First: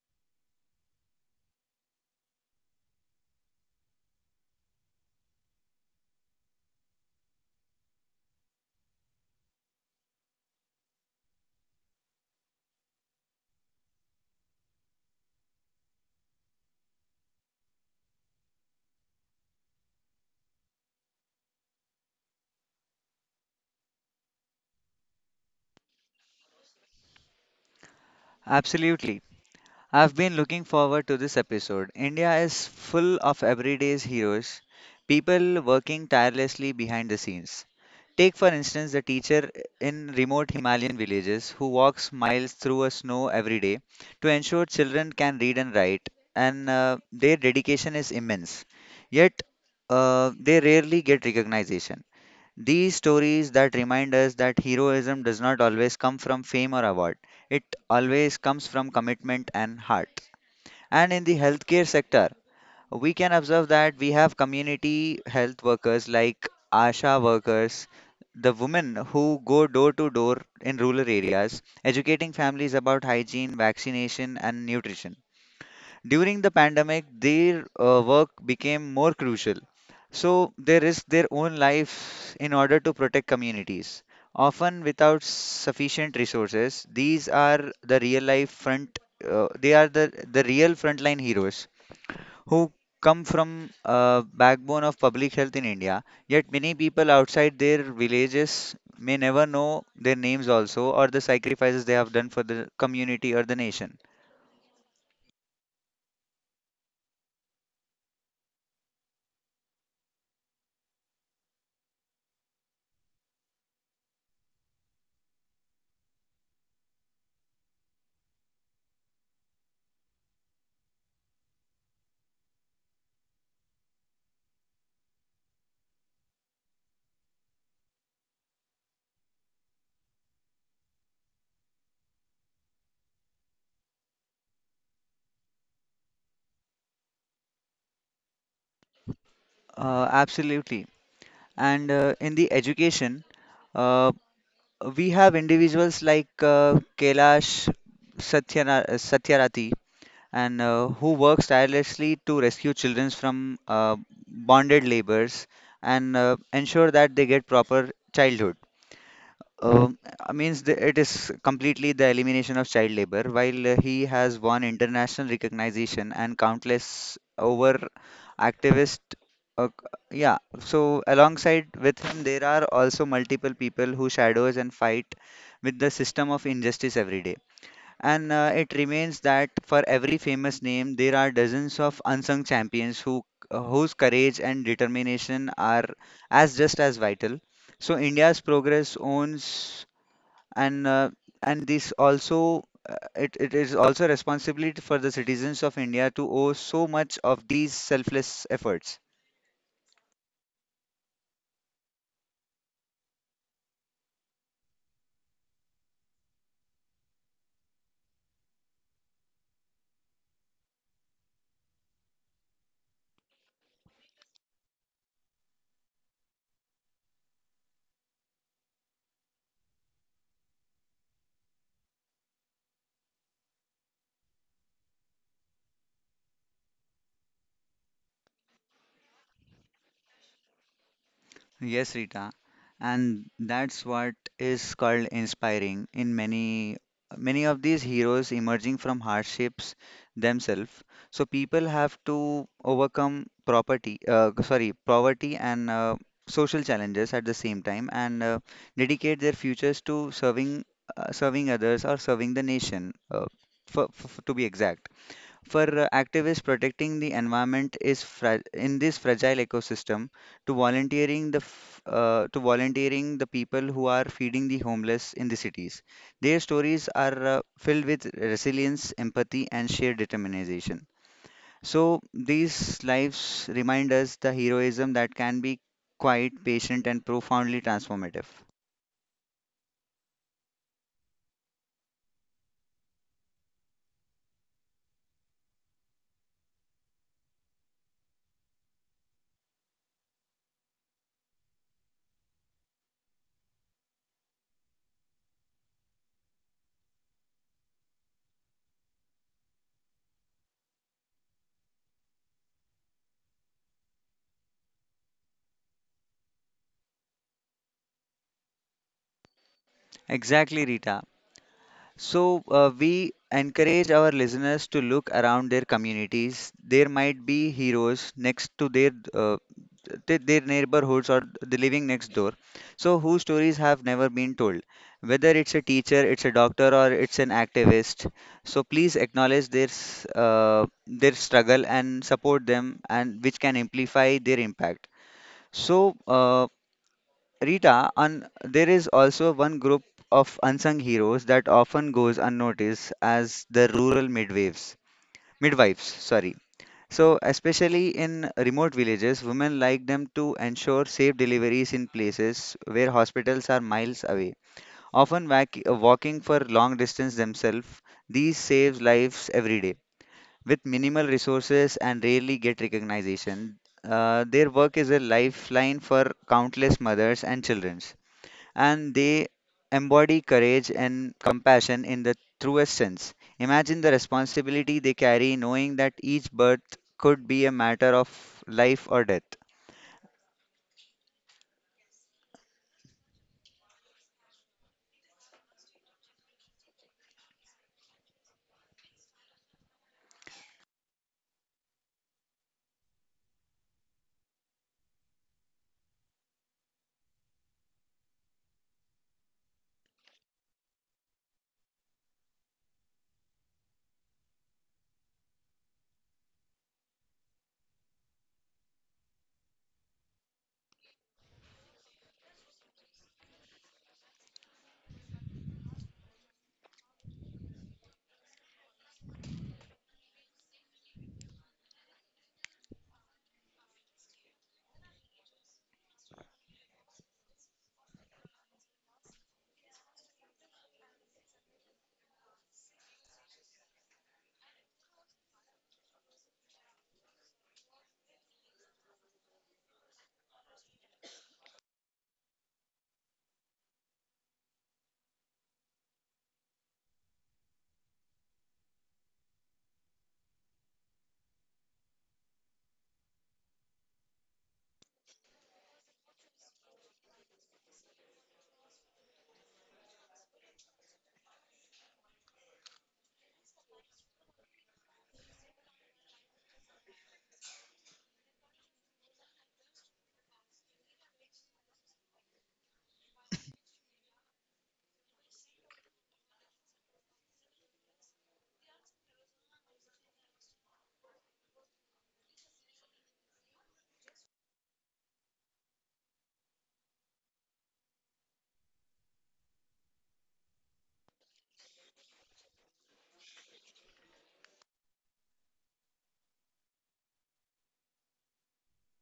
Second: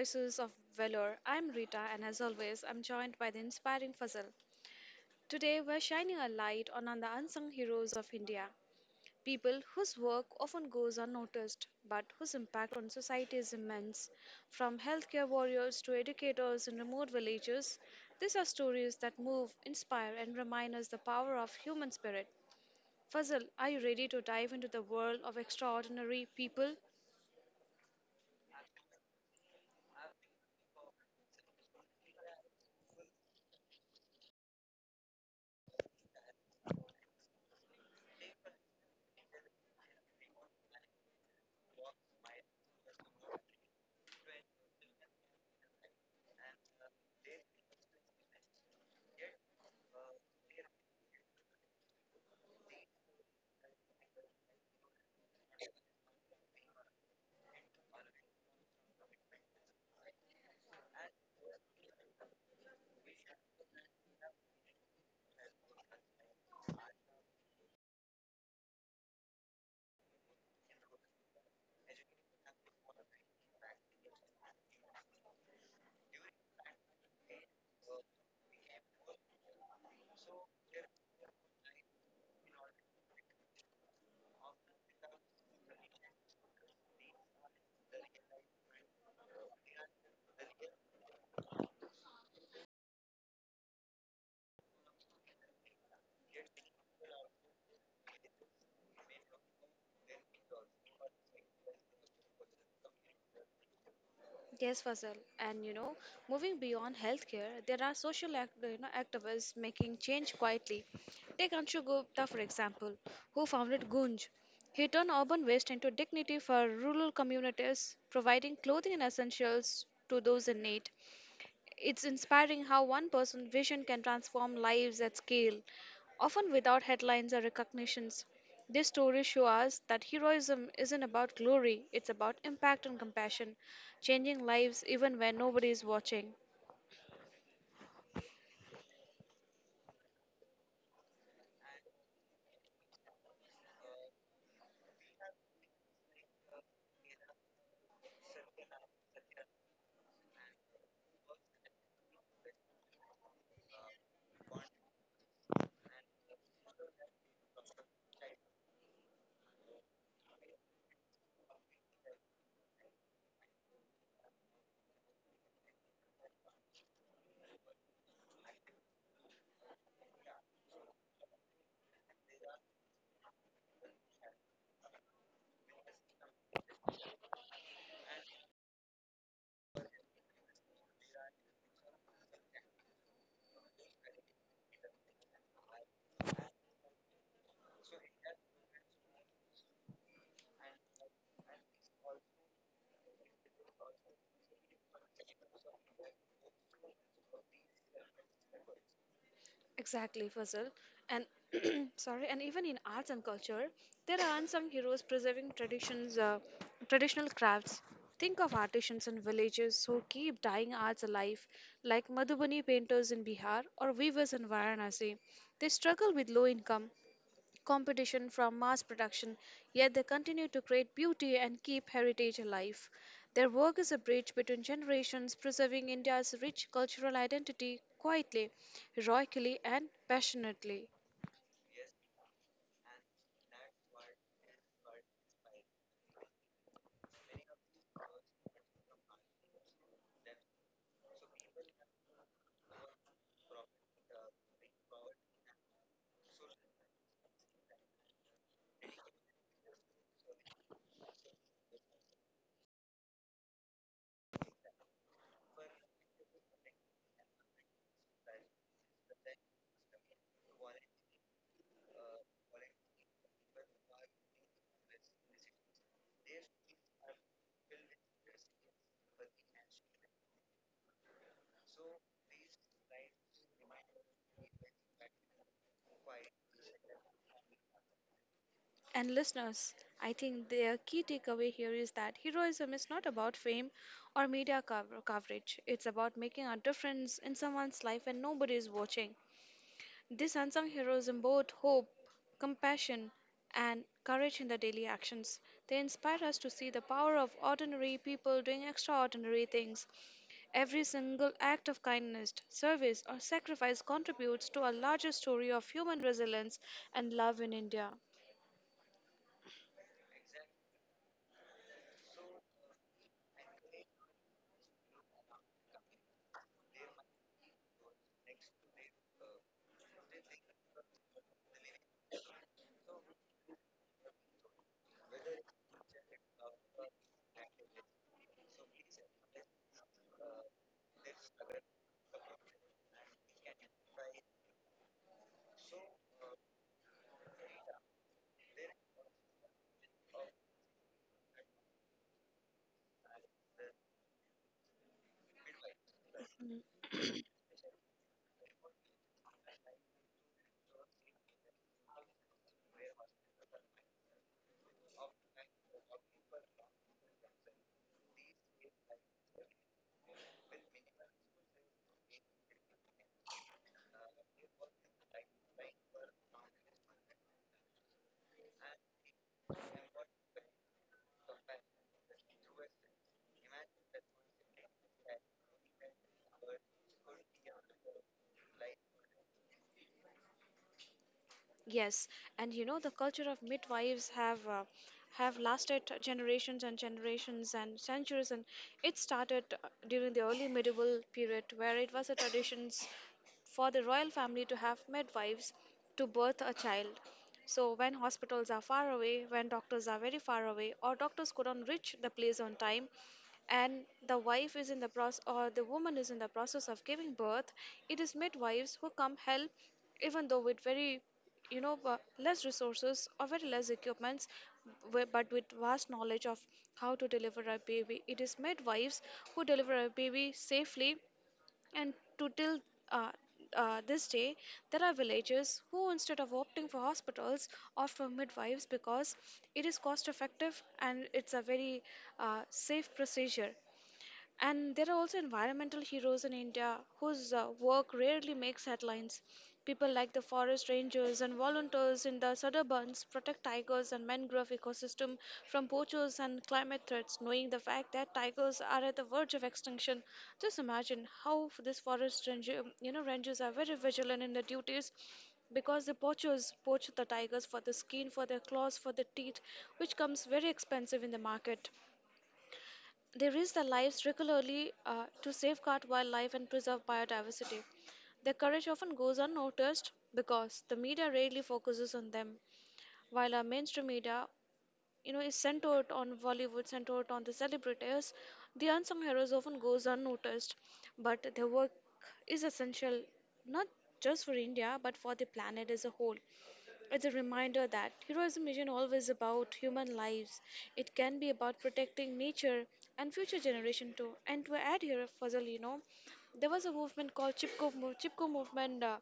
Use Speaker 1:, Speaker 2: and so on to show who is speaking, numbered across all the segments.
Speaker 1: Voices of Valor. I'm Rita, and as always, I'm joined by the inspiring Fazal. Today, we're shining a light on the unsung heroes of India, people whose work often goes unnoticed, but whose impact on society is immense. From healthcare warriors to educators in remote villages, these are stories that move, inspire, and remind us the power of human spirit. Fazal, are you ready to dive into the world of extraordinary people?
Speaker 2: Absolutely. I've been looking forward to this episode. India is full of everyday heroes, people working tirelessly behind the scenes. Take, for instance, the teacher in remote Himalayan villages who walks miles through a snow every day to ensure children can read and write, and their dedication is immense. Yet, they rarely get recognition. These stories that remind us that heroism does not always come from fame or award, it always comes from commitment and heart. And in the healthcare sector, we can observe that we have community health workers like ASHA workers, the women who go door to door in rural areas, educating families about hygiene, vaccination, and nutrition. During the pandemic, their work became more crucial. So they risked their own lives in order to protect communities. Often without sufficient resources, these are the real life front. They are the real frontline heroes who come from a backbone of public health in India. Yet many people outside their villages may never know their names also or the sacrifices they have done for the community or the nation.
Speaker 1: Yes, Fazal. And you know, moving beyond healthcare, there are social activists making change quietly. Take Anshu Gupta, for example, who founded Gunj. He turned urban waste into dignity for rural communities, providing clothing and essentials to those in need. It's inspiring how one person's vision can transform lives at scale, often without headlines or recognitions. These stories show us that heroism isn't about glory, it's about impact and compassion, changing lives even when nobody is watching.
Speaker 2: Absolutely. And in the education, uh, we have individuals like Kailash Satyarati and who works tirelessly to rescue children from bonded labors and ensure that they get proper childhood. Um, means the, it is completely the elimination of child labor, while he has won international recognition and countless over activist. Uh, yeah, so alongside with him, there are also multiple people who shadows and fight with the system of injustice every day. And it remains that for every famous name, there are dozens of unsung champions who whose courage and determination are as just as vital. So India's progress owns and uh, and this also it is also responsibility for the citizens of India to owe so much of these selfless efforts.
Speaker 1: Exactly, Fazal. And sorry, and even in arts and culture, there are some heroes preserving traditions, traditional crafts. Think of artisans in villages who keep dying arts alive, like Madhubani painters in Bihar or weavers in Varanasi. They struggle with low income, competition from mass production, yet they continue to create beauty and keep heritage alive. Their work is a bridge between generations, preserving India's rich cultural identity quietly, heroically, and passionately.
Speaker 2: Yes, Rita, and that's what is called inspiring in many of these heroes emerging from hardships themselves. So people have to overcome property, sorry, poverty and social challenges at the same time, and dedicate their futures to serving serving others or serving the nation, for, to be exact. For activists protecting the environment is in this fragile ecosystem, to volunteering to volunteering the people who are feeding the homeless in the cities. Their stories are filled with resilience, empathy, and sheer determination. So these lives remind us the heroism that can be quite patient and profoundly transformative.
Speaker 1: And listeners, I think their key takeaway here is that heroism is not about fame or media coverage. It's about making a difference in someone's life and nobody is watching. These unsung heroes embody hope, compassion, and courage in their daily actions. They inspire us to see the power of ordinary people doing extraordinary things. Every single act of kindness, service, or sacrifice contributes to a larger story of human resilience and love in India.
Speaker 2: Exactly, Rita. So, we encourage our listeners to look around their communities. There might be heroes next to their their neighborhoods or the living next door. So, whose stories have never been told? Whether it's a teacher, it's a doctor, or it's an activist. So, please acknowledge their their struggle and support them, and which can amplify their impact. So, Rita, and there is also one group of unsung heroes that often goes unnoticed as the rural midwives. Midwives, sorry. So, especially in remote villages, women like them to ensure safe deliveries in places where hospitals are miles away. Often walking for long distance themselves, these saves lives every day. With minimal resources and rarely get recognition, their work is a lifeline for countless mothers and children and they embody courage and compassion in the truest sense. Imagine the responsibility they carry, knowing that each birth could be a matter of life or death.
Speaker 1: Yes, and you know the culture of midwives have lasted generations and generations and centuries, and it started during the early medieval period, where it was a tradition for the royal family to have midwives to birth a child. So when hospitals are far away, when doctors are very far away, or doctors couldn't reach the place on time, and the wife is in the process or the woman is in the process of giving birth, it is midwives who come help even though with very less resources or very less equipments but with vast knowledge of how to deliver a baby, it is midwives who deliver a baby safely and to till uh, this day there are villagers who, instead of opting for hospitals, opt for midwives because it is cost effective and it's a very safe procedure. And there are also environmental heroes in India whose work rarely makes headlines. People like the forest rangers and volunteers in the Sudderbans protect tigers and mangrove ecosystem from poachers and climate threats, knowing the fact that tigers are at the verge of extinction. Just imagine how these forest ranger, you know, rangers are very vigilant in their duties because the poachers poach the tigers for the skin, for their claws, for the teeth, which comes very expensive in the market. They risk their lives regularly to safeguard wildlife and preserve biodiversity. Their courage often goes unnoticed because the media rarely focuses on them, while our mainstream media, you know, is centered on Bollywood, centered on the celebrities. The unsung heroes often goes unnoticed, but their work is essential not just for India but for the planet as a whole. It's a reminder that heroism isn't always about human lives. It can be about protecting nature and future generation too. And to add here, Fazal, you know, there was a movement called Chipko, Chipko movement.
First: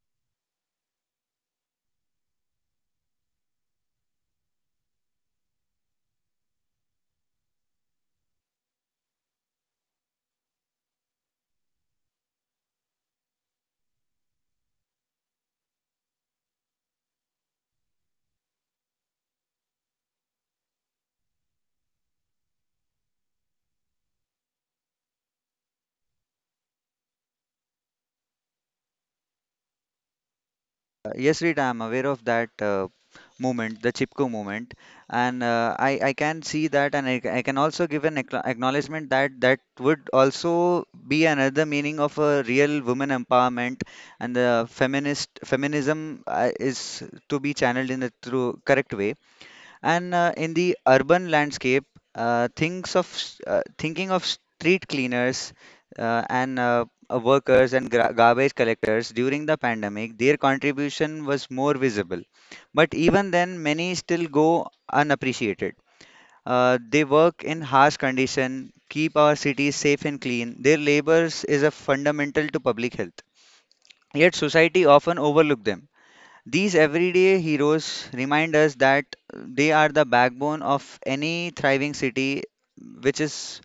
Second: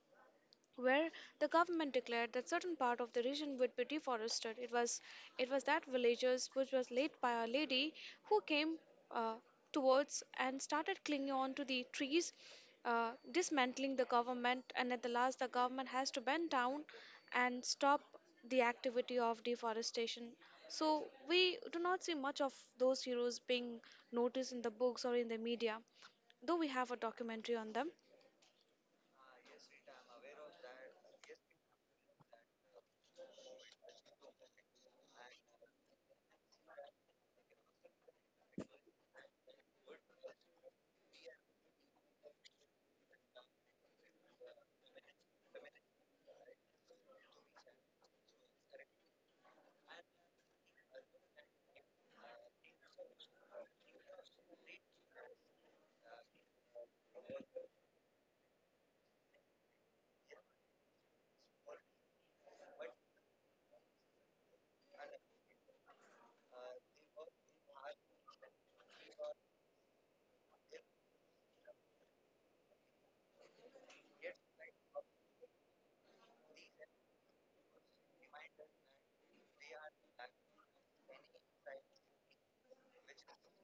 Speaker 1: Where the government declared that certain part of the region would be deforested. It was that villagers which was led by a lady who came uh, towards and started clinging on to the trees, dismantling the government, and at the last the government has to bend down and stop the activity of deforestation. So we do not see much of those heroes being noticed in the books or in the media, though we have a documentary on them.
Speaker 2: Yes, Rita, I'm aware of that movement, the Chipko movement, and uh, I can see that, and I can also give an acknowledgement that that would also be another meaning of a real woman empowerment and the feminist feminism is to be channeled in the true correct way. And in the urban landscape, thinking of street cleaners and workers and garbage collectors during the pandemic, their contribution was more visible. But even then, many still go unappreciated. They work in harsh condition, keep our cities safe and clean. Their labors is a fundamental to public health. Yet society often overlook them. These everyday heroes remind us that they are the backbone of any thriving city which is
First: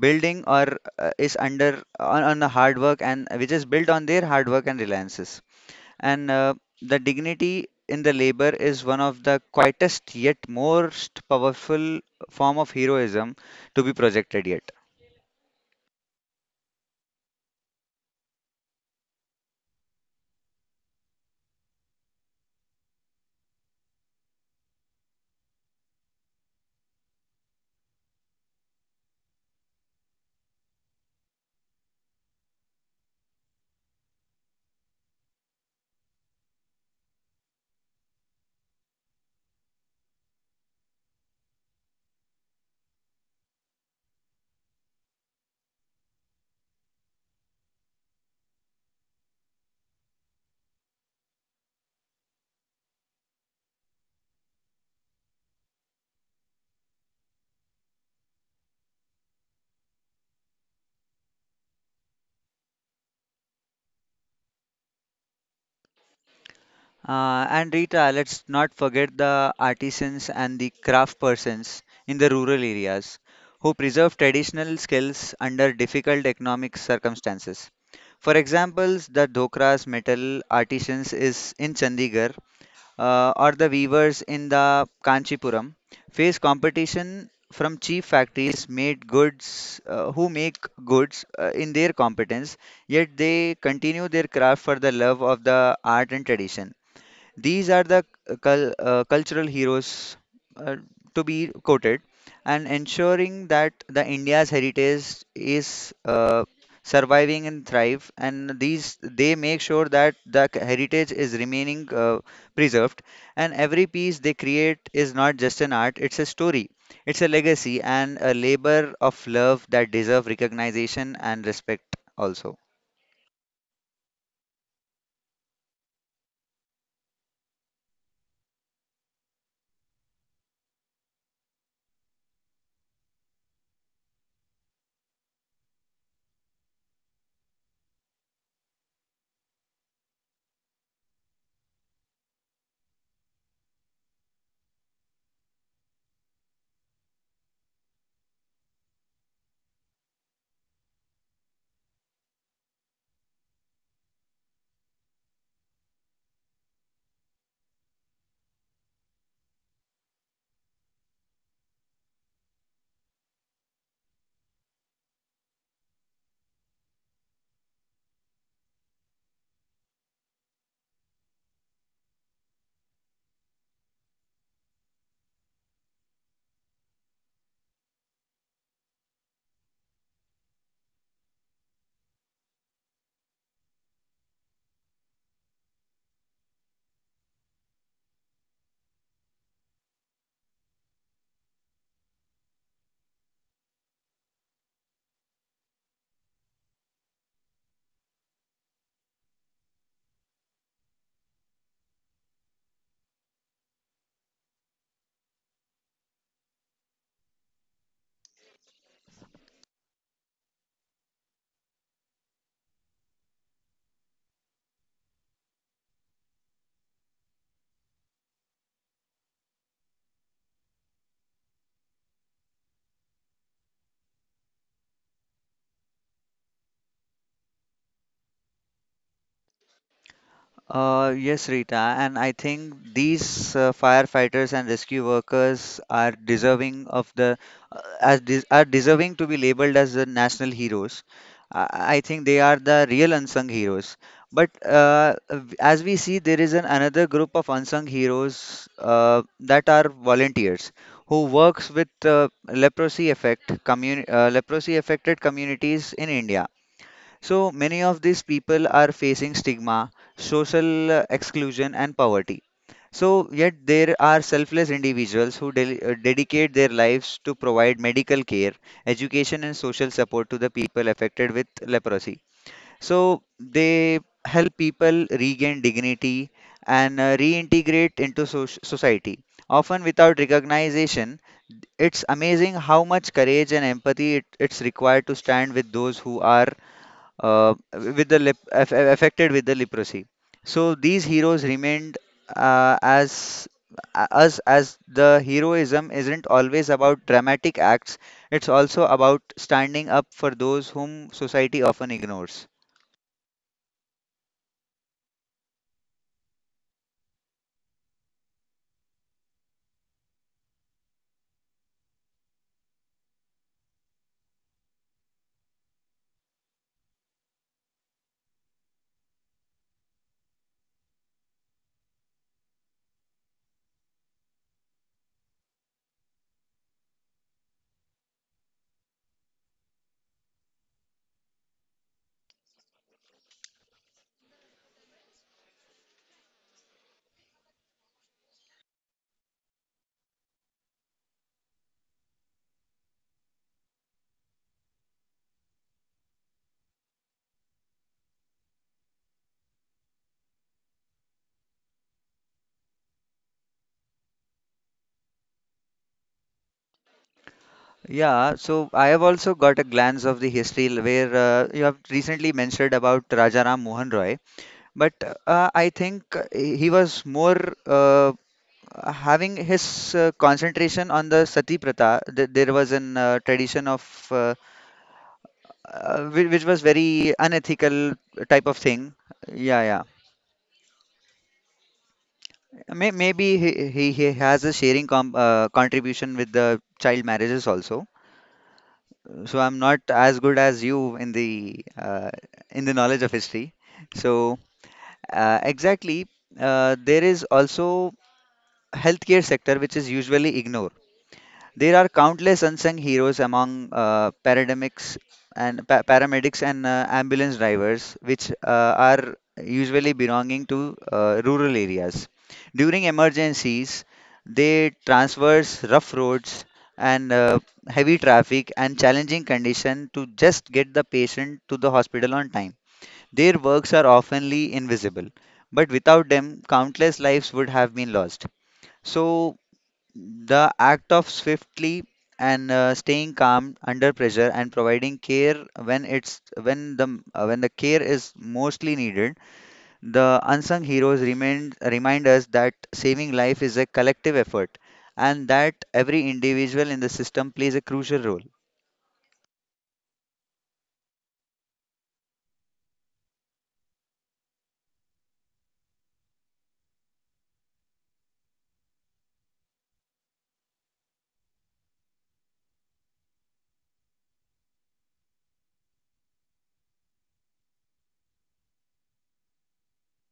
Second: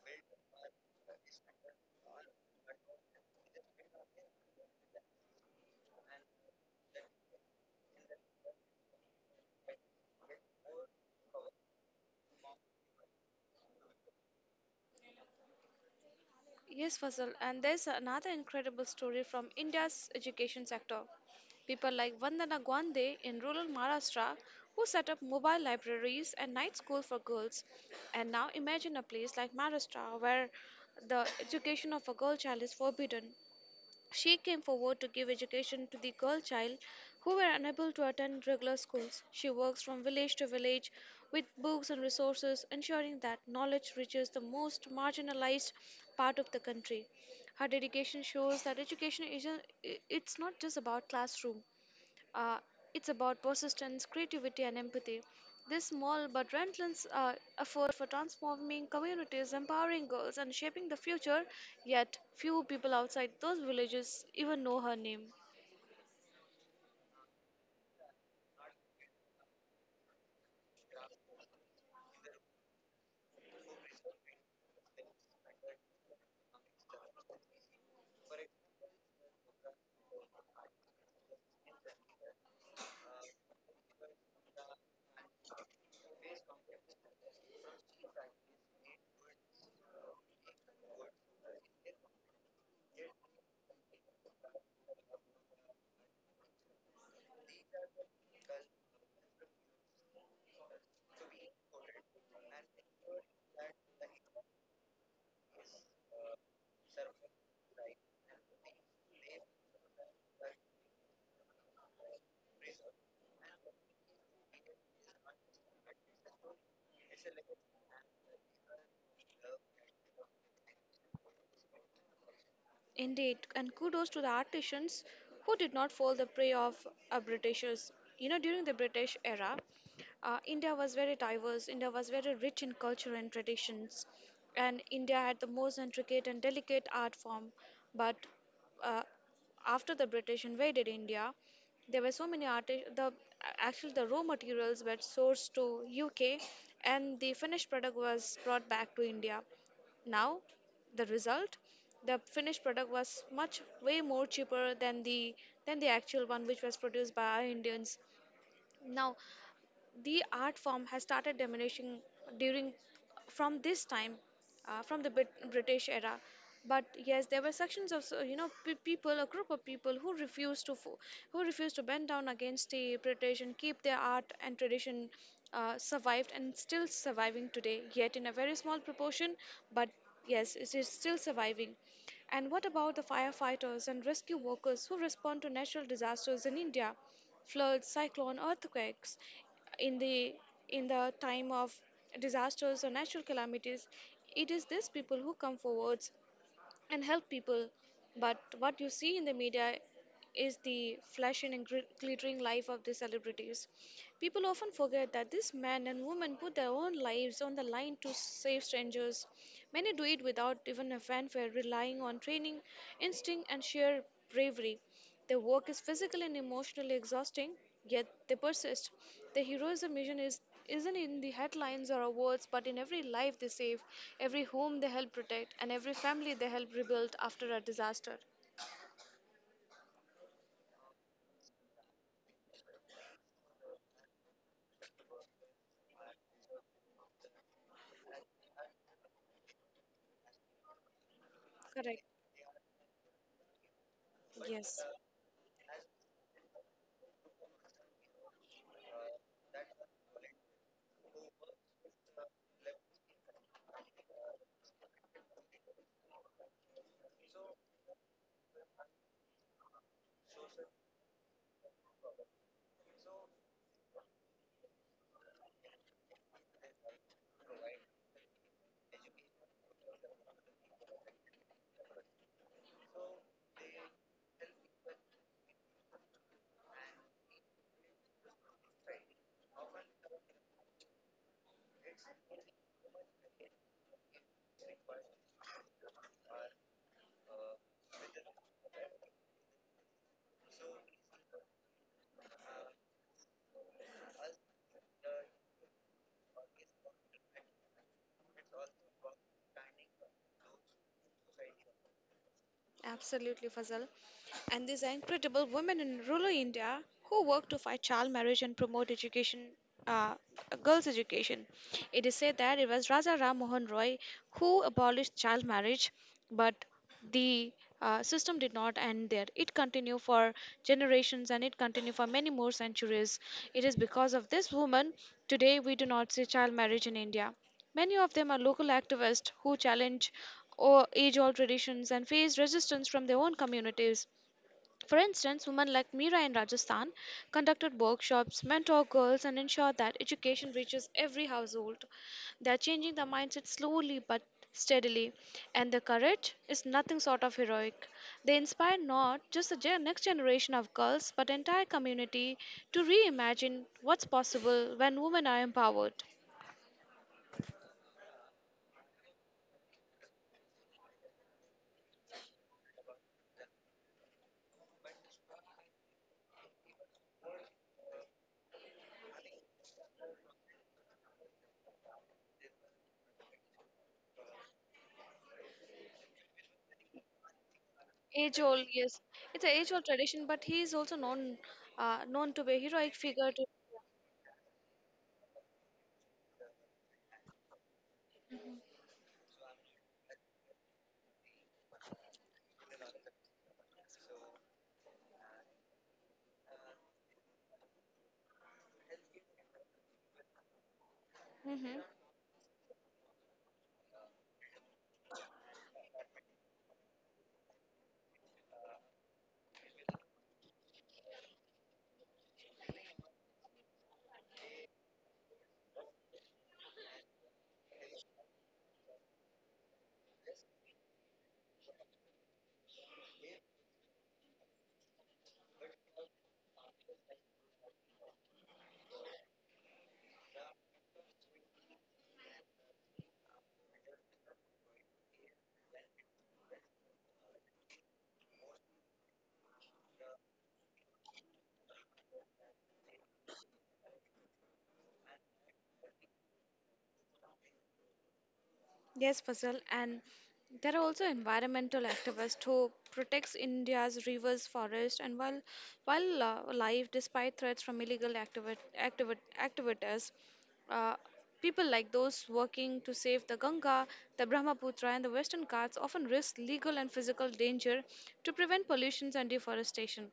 Speaker 2: building or is under on the hard work and which is built on their hard work and reliances. And the dignity in the labor is one of the quietest yet most powerful form of heroism to be projected yet.
Speaker 1: Yes, Fazal, and there's another incredible story from India's education sector. People like Vandana Gwande in rural Maharashtra who set up mobile libraries and night school for girls. And now imagine a place like Maharashtra where the education of a girl child is forbidden. She came forward to give education to the girl child who were unable to attend regular schools. She works from village to village with books and resources, ensuring that knowledge reaches the most marginalized part of the country. Her dedication shows that education isn't I- it's not just about classroom. Uh, it's about persistence, creativity, and empathy. This small but relentless effort for transforming communities, empowering girls, and shaping the future, yet few people outside those villages even know her name.
Speaker 2: And Rita, let's not forget the artisans and the craft persons in the rural areas who preserve traditional skills under difficult economic circumstances. For examples, the dokras metal artisans is in Chandigarh or the weavers in the Kanchipuram face competition from cheap factories made goods who make goods in their competence, yet they continue their craft for the love of the art and tradition. These are the cultural heroes uh, to be quoted, and ensuring that the India's heritage is surviving and thrive. And these they make sure that the heritage is remaining preserved. And every piece they create is not just an art; it's a story. It's a legacy and a labor of love that deserve recognition and respect also.
Speaker 1: Indeed, and kudos to the artisans who did not fall the prey of Britishers. You know, during the British era, India was very diverse. India was very rich in culture and traditions, and India had the most intricate and delicate art form. But uh, after the British invaded India, there were so many artists. The Actually the raw materials were sourced to UK, and the finished product was brought back to India. Now the result the finished product was much way more cheaper than the actual one which was produced by our indians. Now the art form has started diminishing during from this time, from the british era. But yes, there were sections of, so, you know, people, a group of people who who refused to bend down against the british and keep their art and tradition survived and still surviving today, yet in a very small proportion. But yes, it is still surviving. And what about the firefighters and rescue workers who respond to natural disasters in india: floods, cyclone, earthquakes. In the in the time of disasters or natural calamities, it is these people who come forwards and help people. But what you see in the media is the flash and glittering life of the celebrities. People often forget that these men and women put their own lives on the line to save strangers. Many do it without even a fanfare, relying on training, instinct, and sheer bravery. Their work is physically and emotionally exhausting, yet they persist. Their heroism mission is Isn't in the headlines or awards, but in every life they save, every home they help protect, and every family they help rebuild after a disaster.
Speaker 2: Yes, Rita, and I think these firefighters and rescue workers are deserving of the are deserving to be labeled as the national heroes. I
Speaker 1: Correct.
Speaker 2: I think they are the real unsung heroes. But
Speaker 1: Yes.
Speaker 2: as we see, there is an another group of unsung heroes that are volunteers who works with leprosy affected communities in India. So many of these people are facing stigma, social exclusion, and poverty. So, yet there are selfless individuals who dedicate their lives to provide medical care, education, and social support to the people affected with leprosy. So, they help people regain dignity and reintegrate into society, often without recognition. It's amazing how much courage and empathy it's required to stand with those who are with the lep- aff- affected with the leprosy. So these heroes remained as us as the heroism isn't always about dramatic acts. It's also about standing up for those whom society often ignores.
Speaker 1: Absolutely, Fazal. And these are incredible women in rural India who work to fight child marriage and promote education, uh, girls' education. It is said that it was Raja Ram Mohan Roy who abolished child marriage, but the system did not end there. It continued for generations and it continued for many more centuries. It is because of this woman today we do not see child marriage in India. Many of them are local activists who challenge age-old traditions and face resistance from their own communities. For instance, women like Meera in Rajasthan conducted workshops, mentor girls, and ensured that education reaches every household. They are changing the mindset slowly but steadily, and their courage is nothing short of heroic. They inspire not just the next generation of girls, but entire community to reimagine what's possible when women are empowered.
Speaker 2: Yeah, so I have also got a glance of the history where you have recently mentioned about Rajaram Mohan Roy, but I think uh, he was more uh, having his concentration on the sati pratha, there was an tradition of uh, which was very unethical
Speaker 1: Age
Speaker 2: type of
Speaker 1: old,
Speaker 2: thing.
Speaker 1: yes, it's an
Speaker 2: Yeah,
Speaker 1: age old
Speaker 2: yeah.
Speaker 1: tradition, but he is also known, known to be a heroic figure.
Speaker 2: Maybe
Speaker 1: To,
Speaker 2: he has a sharing contribution with the child marriages also. So I'm not as good as you in the knowledge of history. So exactly, there is also healthcare sector which is usually ignored. There
Speaker 1: mhm.
Speaker 2: are countless unsung heroes among paramedics and ambulance drivers, which are usually belonging to rural areas. During emergencies, they traverse rough roads and heavy traffic and challenging condition to just get the patient to the hospital on time. Their works are oftenly invisible, but without them, countless lives would have been lost. So the act of swiftly and staying calm under pressure and providing care when the care is mostly needed, the unsung heroes remind us that saving life is a collective effort and that every individual in the system plays a crucial role.
Speaker 1: Yes, Fazal, and there are also environmental activists who protects India's rivers, forests, and while alive despite threats from illegal activities. Uh, People like those working to save the Ganga, the Brahmaputra, and the Western Ghats often risk legal and physical danger to prevent pollution and deforestation.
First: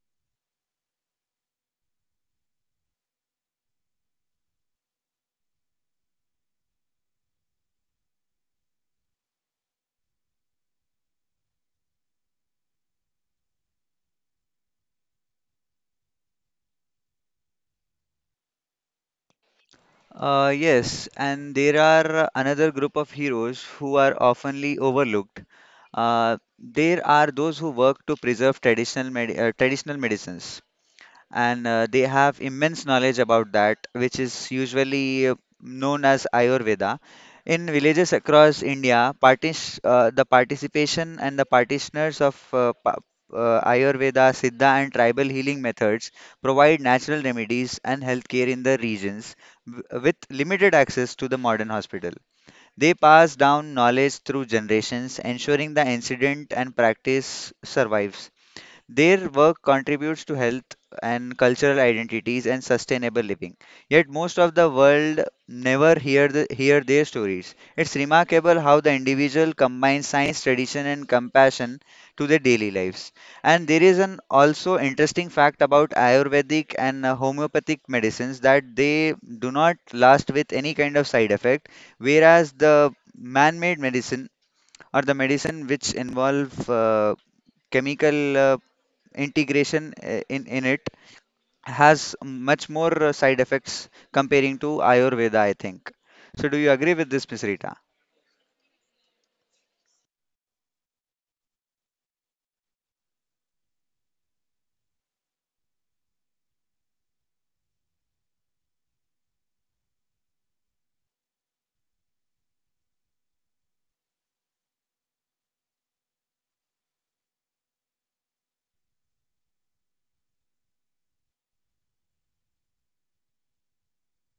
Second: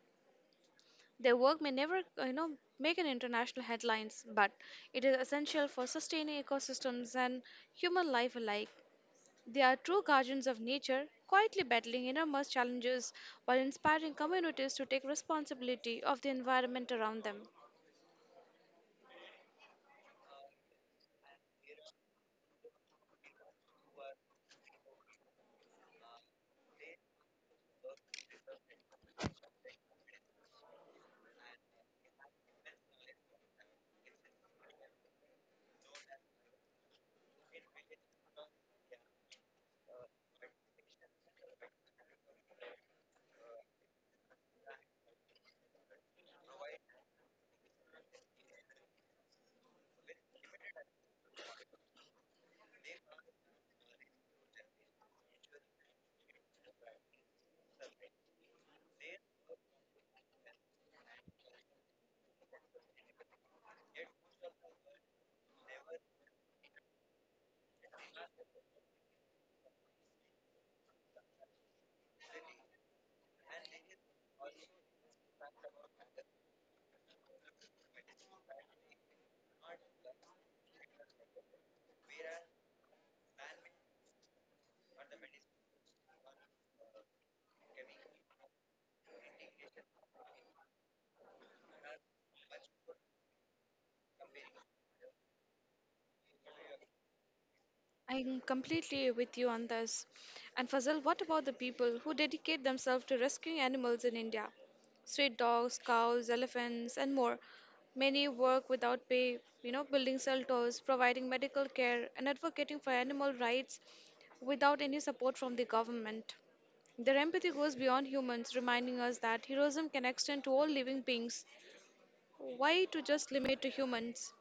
Speaker 1: Their work may never, you know, make an international headlines, but it is essential for sustaining ecosystems and human life alike. They are true guardians of nature, quietly battling enormous challenges while inspiring communities to take responsibility of the environment around them.
Speaker 2: Yes, and there are another group of heroes who are oftenly overlooked. There are those who work to preserve traditional medicines and they have immense knowledge about that, which is usually known as Ayurveda. In villages across India, the participation and the practitioners of Ayurveda, Siddha, and tribal healing methods provide natural remedies and healthcare in the regions with limited access to the modern hospital. They pass down knowledge through generations, ensuring the incident and practice survives. Their work contributes to health and cultural identities and sustainable living. Yet most of the world never hear hear their stories. It's remarkable how the individual combines science, tradition, and compassion to their daily lives. And there is an also interesting fact about Ayurvedic and homeopathic medicines that they do not last with any kind of side effect, whereas the man-made medicine or the medicine which involve chemical integration in it has much more side effects comparing to Ayurveda, I think. So do you agree with this, Miss Rita?
Speaker 1: I'm completely with you on this. And Fazal, what about the people who dedicate themselves to rescuing animals in India? Street dogs, cows, elephants, and more. Many work without pay, you know, building shelters, providing medical care, and advocating for animal rights without any support from the government. Their empathy goes beyond humans, reminding us that heroism can extend to all living beings. Why to just limit to humans?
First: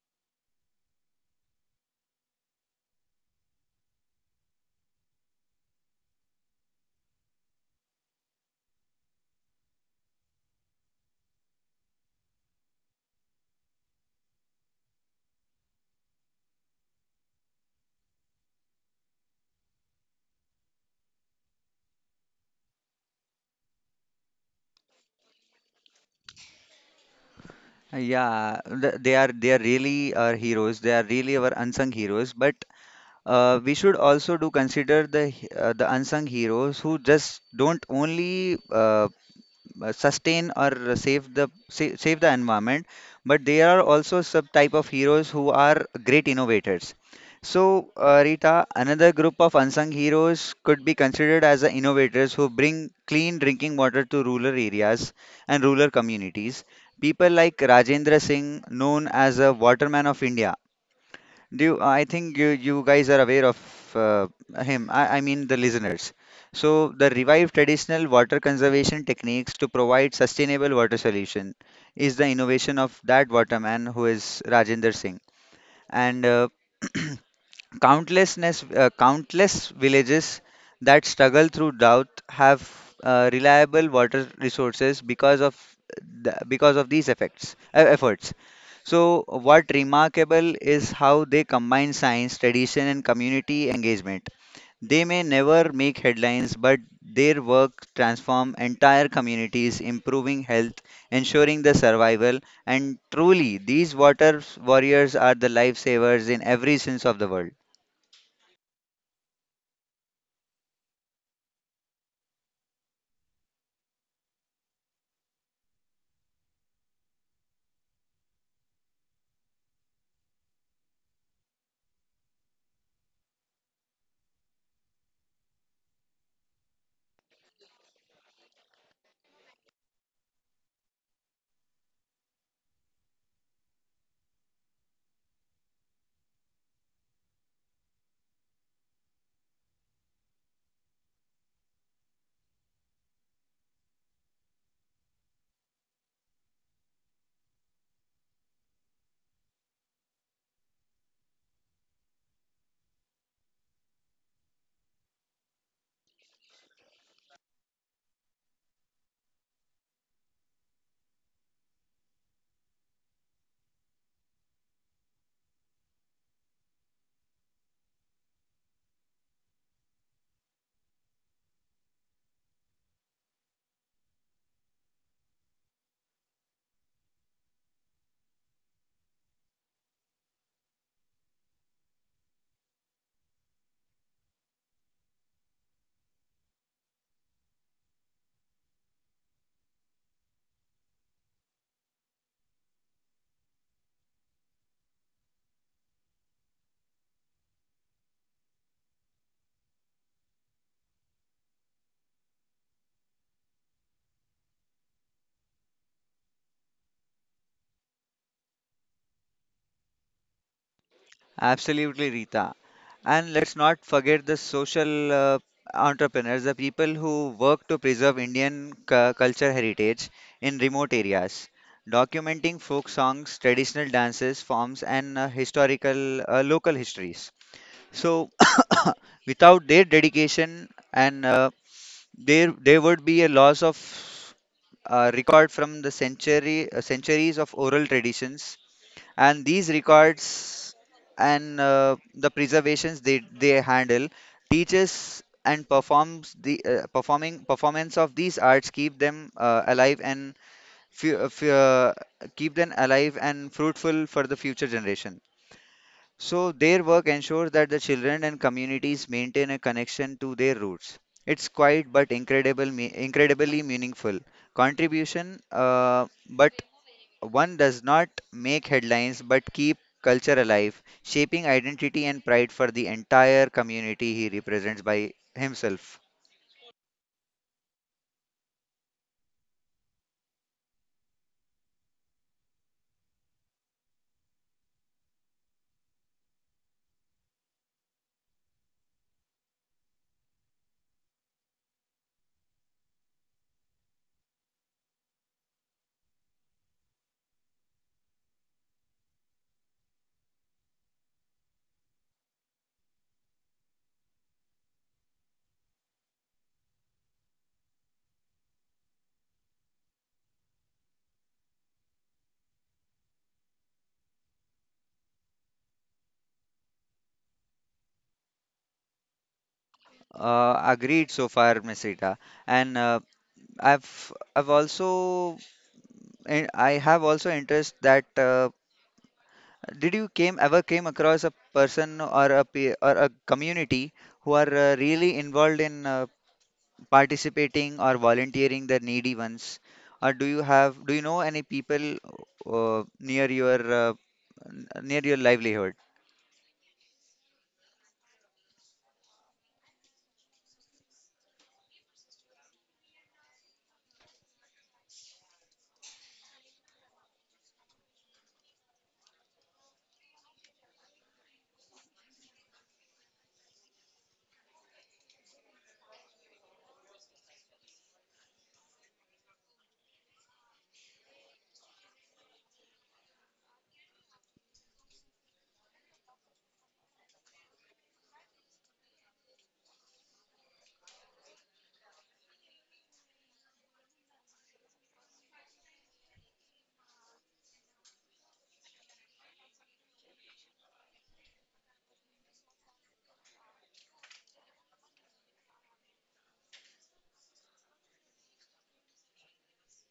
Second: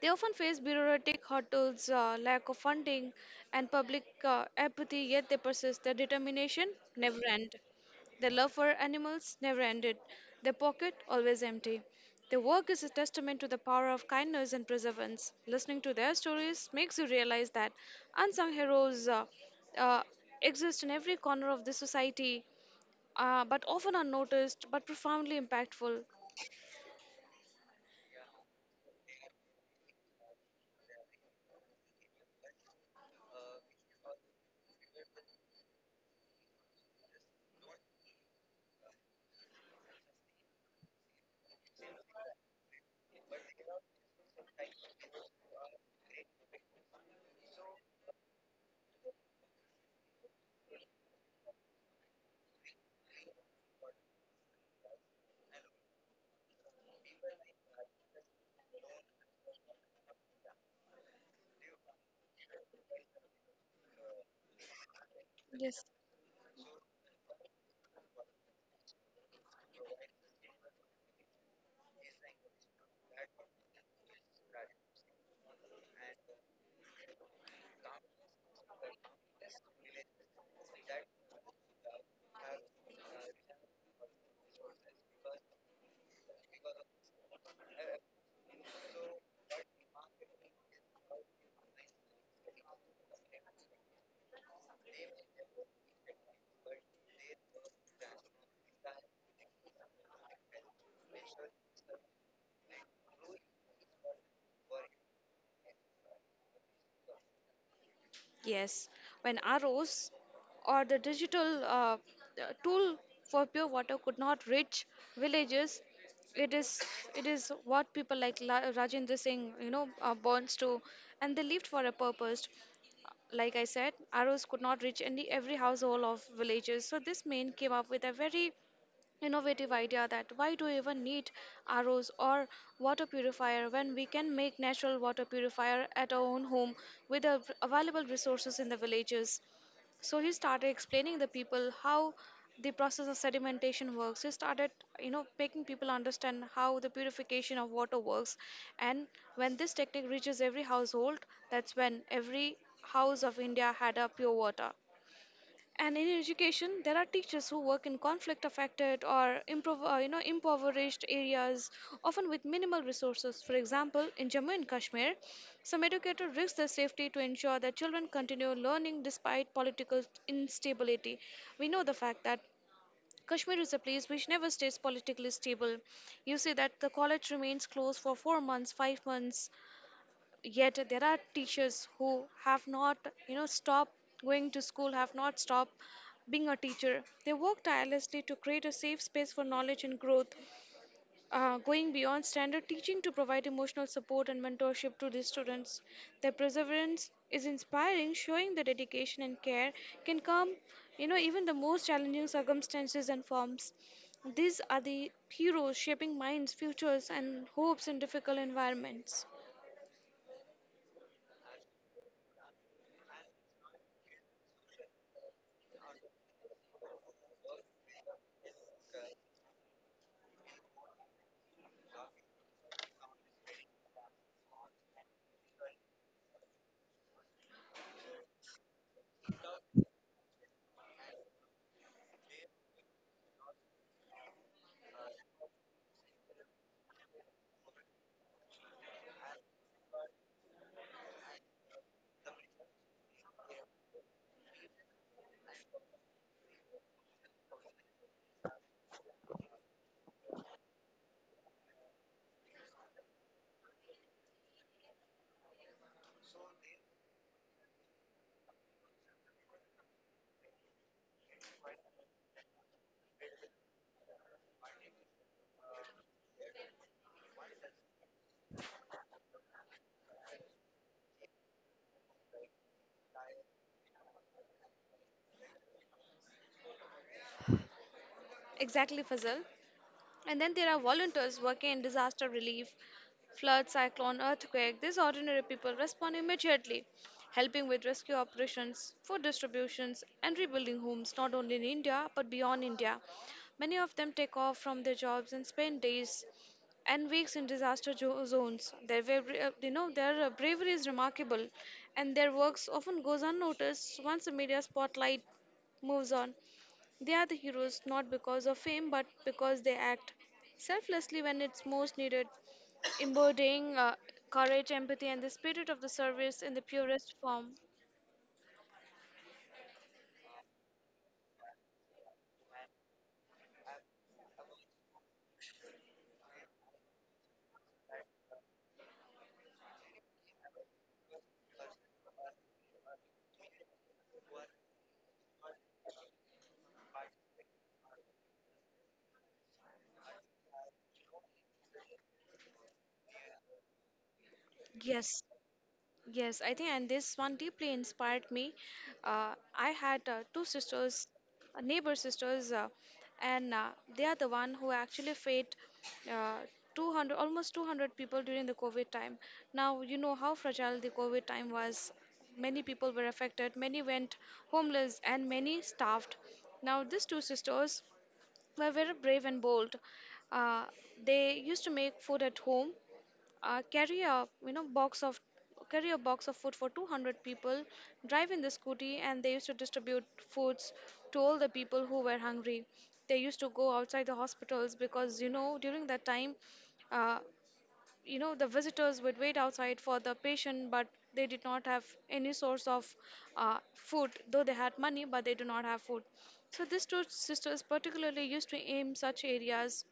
Speaker 1: They often face bureaucratic hurdles, lack of funding, and public apathy, yet they persist. Their determination never ends. Their love for animals never ended. Their pocket always empty. Their work is a testament to the power of kindness and perseverance. Listening to their stories makes you realize that unsung heroes uh, exist in every corner of the society, but often unnoticed but profoundly impactful.
Speaker 2: Yeah, they are really our heroes. They are really our unsung heroes. But we should also do consider the the unsung heroes who just don't only sustain or save the save the environment, but there are also sub type of heroes who are great innovators. So Rita, another group of unsung heroes could be considered as the innovators who bring clean drinking water to rural areas and rural communities. People like Rajendra Singh, known as a waterman of India. I think you guys are aware of uh, him, I mean the
Speaker 1: Yes.
Speaker 2: listeners. So the revived traditional water conservation techniques to provide sustainable water solution is the innovation of that waterman, who is Rajender Singh. And countless villages that struggle through drought have reliable water resources because of because of these effects efforts. So what remarkable is how they combine science, tradition, and community engagement. They may never make headlines, but their work transform entire communities, improving health, ensuring the survival. And truly, these water warriors are the lifesavers in every sense of the world.
Speaker 1: Yes, when arrows or the digital tool for pure water could not reach villages, it is it is what people like Rajendra Singh, you know, bonds to, and they lived for a purpose. Like I said, arrows could not reach any every household of villages, so this man came up with a very innovative idea that why do we even need ROs or water purifier when we can make natural water purifier at our own home with the available resources in the villages. So he started explaining the people how the process of sedimentation works. He started, you know, making people understand how the purification of water works. And when this technique reaches every household, that's when every house of India had a pure water. And in education, there are teachers who work in conflict affected or you know, impoverished areas, often with minimal resources. For example, in Jammu and Kashmir, some educators risk their safety to ensure that children continue learning despite political instability. We know the fact that Kashmir is a place which never stays politically stable. You see that the college remains closed for 4 months, 5 months, yet there are teachers who have not, you know, stopped going to school, have not stopped being a teacher. They work tirelessly to create a safe space for knowledge and growth, going beyond standard teaching to provide emotional support and mentorship to the students. Their perseverance is inspiring, showing that dedication and care can come, you know, even the most challenging circumstances and forms. These are the heroes shaping minds, futures, and hopes in difficult environments.
Speaker 2: Absolutely, Rita. And let's not forget the social entrepreneurs, the people who work to preserve Indian culture heritage in remote areas, documenting folk songs, traditional dances, forms, and historical local histories. So, without their dedication, and there would be a loss of record from the century centuries of oral traditions. And these records and the preservations they handle, teaches and performs the performing performance of these arts, keep them alive and fu- uh, fu- uh, keep them alive and fruitful for the future generation. So their work ensures that the children and communities maintain a connection to their roots. It's quiet but incredibly meaningful contribution, but one does not make headlines but keep culture alive, shaping identity and pride for the entire community he represents by himself.
Speaker 1: Exactly, Fazal. And then there are volunteers working in disaster relief, flood, cyclone, earthquake. These ordinary people respond immediately, helping with rescue operations, food distributions, and rebuilding homes not only in India but beyond India. Many of them take off from their jobs and spend days and weeks in disaster zones. Their bravery, you know, their bravery is remarkable, and their works often goes unnoticed once the media spotlight moves on. They are the heroes not because of fame but because they act selflessly when it's most needed, embodying courage, empathy, and the spirit of the service in the purest form.
Speaker 2: Agreed so far, Miss Rita. And I've also and I have also interest that did you came ever came across a person or a or a community who are really involved in participating or volunteering the needy ones? Or do you have, do you know any people near your near your
Speaker 1: Yes.
Speaker 2: livelihood?
Speaker 1: Yes, I think, and this one deeply inspired me. I had two sisters, neighbor sisters, and they are the one who actually fed uh, 200, almost 200 people during the COVID time. Now, you know how fragile the COVID time was. Many people were affected, many went homeless, and many starved. Now, these two sisters were very brave and bold. Uh, they used to make food at home, carry a, you know, box of food for 200 people, drive in the scooty, and they used to distribute foods to all the people who were hungry. They used to go outside the hospitals because, you know, during that time, uh, you know, the visitors would wait outside for the patient, but they did not have any source of food. Though they had money, but they do not have food. So these two sisters particularly used to aim such areas,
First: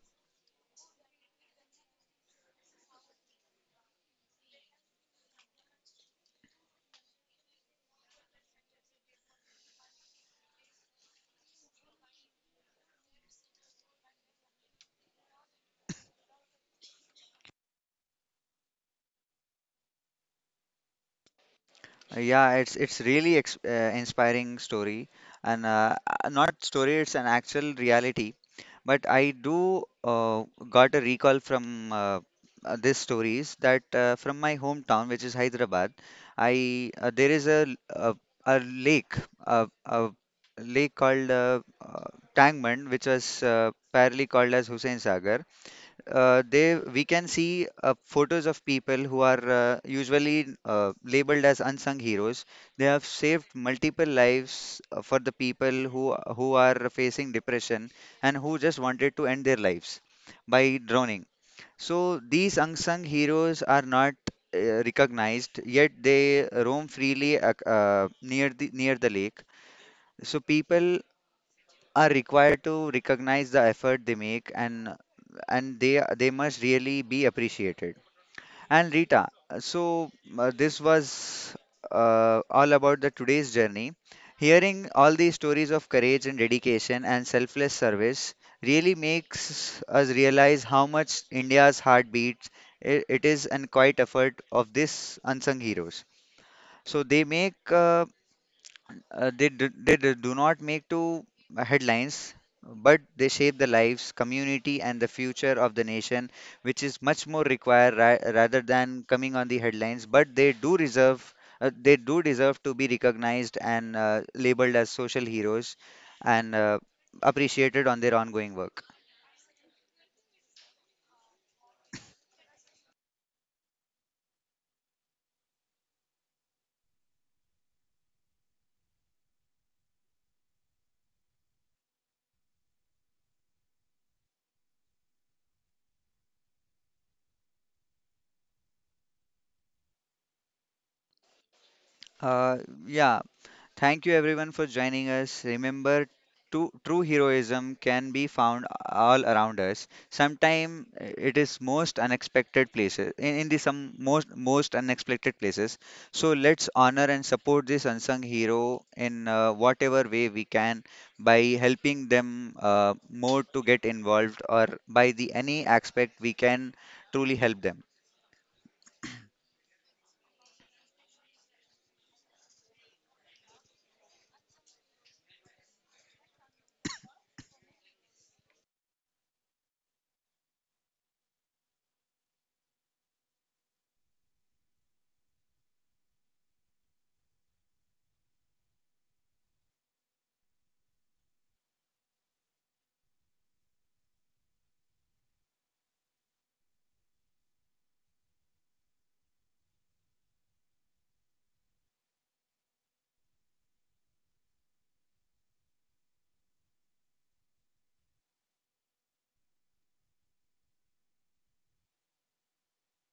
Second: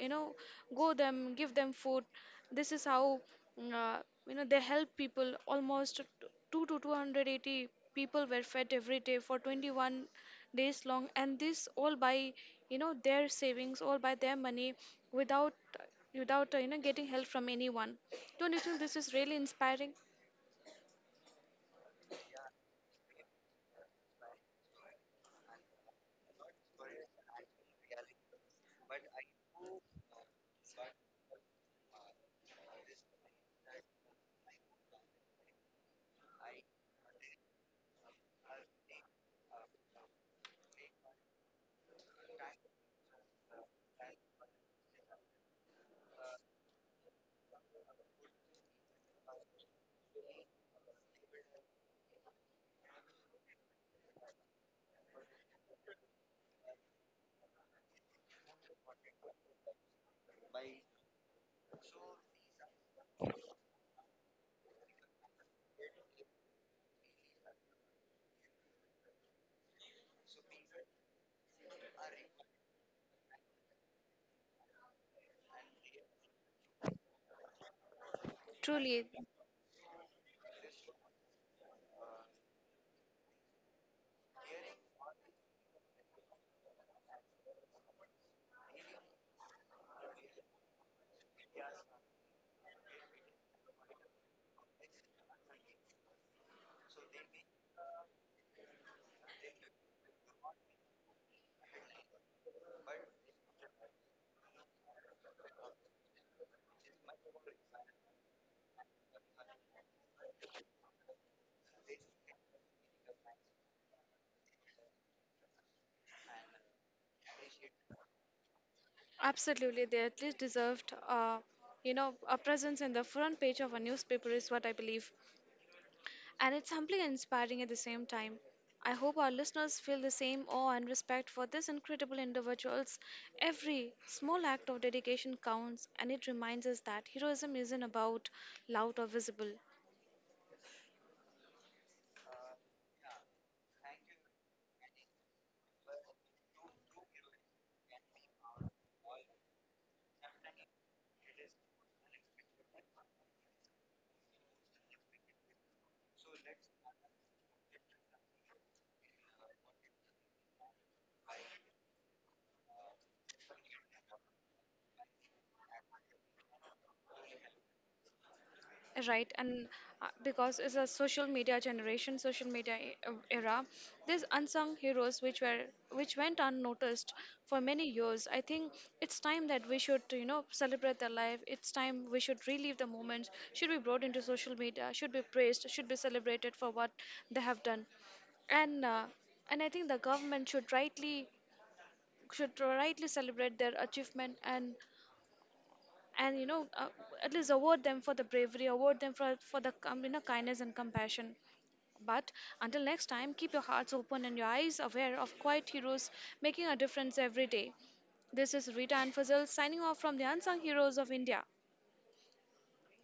Speaker 1: you know, go them, give them food. This is how, mm, uh, you know, they help people. Almost two to 280 people were fed every day for 21 days long, and this all by, you know, their savings, all by their money, without without you know, getting help from anyone. Don't you think this is really inspiring?
Speaker 2: Yeah, it's really ex inspiring story. And not story, it's an actual reality. But I do got a recall from this stories that from my hometown, which is Hyderabad. I there is a, l- a lake, a lake called Tangmand, which was parallelly called as Hussain Sagar. They, we can see photos of people who are usually labeled as unsung heroes. They have saved multiple lives for the people who are facing depression and who just wanted to end their lives by drowning. So these unsung heroes are not recognized, yet they roam freely near the lake. So people are required to recognize the effort they make, and they must really be appreciated. And
Speaker 1: Truly.
Speaker 2: Rita, so this was all about the today's journey. Hearing all these stories of courage and dedication and selfless service really makes us realize how much India's heart beats. It is and quiet effort of these unsung heroes. So they make they do not make to headlines, but they shape the lives, community, and the future of the nation, which is much more required ra rather than coming on the headlines. But they do reserve, they do deserve to be recognized and labeled as social heroes, and appreciated on their ongoing work.
Speaker 1: Absolutely, they at least deserved, you know, a presence in the front page of a newspaper, is what I believe. And it's humbling and inspiring at the same time. I hope our listeners feel the same awe and respect for these incredible individuals. Every small act of dedication counts, and it reminds us that heroism isn't about loud or visible.
Speaker 2: Uh, yeah, thank you everyone for joining us. Remember, true heroism can be found all around us. Sometimes it is most unexpected places, in the some most unexpected places. So let's honor and support this unsung hero in whatever way we can by helping them more to get involved or by the any aspect we can truly help them.
Speaker 1: Right. And because it's a social media generation, social media era, these unsung heroes which were, which went unnoticed for many years, I think it's time that we should, you know, celebrate their life. It's time we should relive the moments, should be brought into social media, should be praised, should be celebrated for what they have done. And and I think the government should rightly, should rightly celebrate their achievement, and, you know, at least award them for the bravery, award them for the you know, kindness and compassion. But until next time, keep your hearts open and your eyes aware of quiet heroes making a difference every day. This is Rita anFazil, signing off from the Unsung Heroes of India.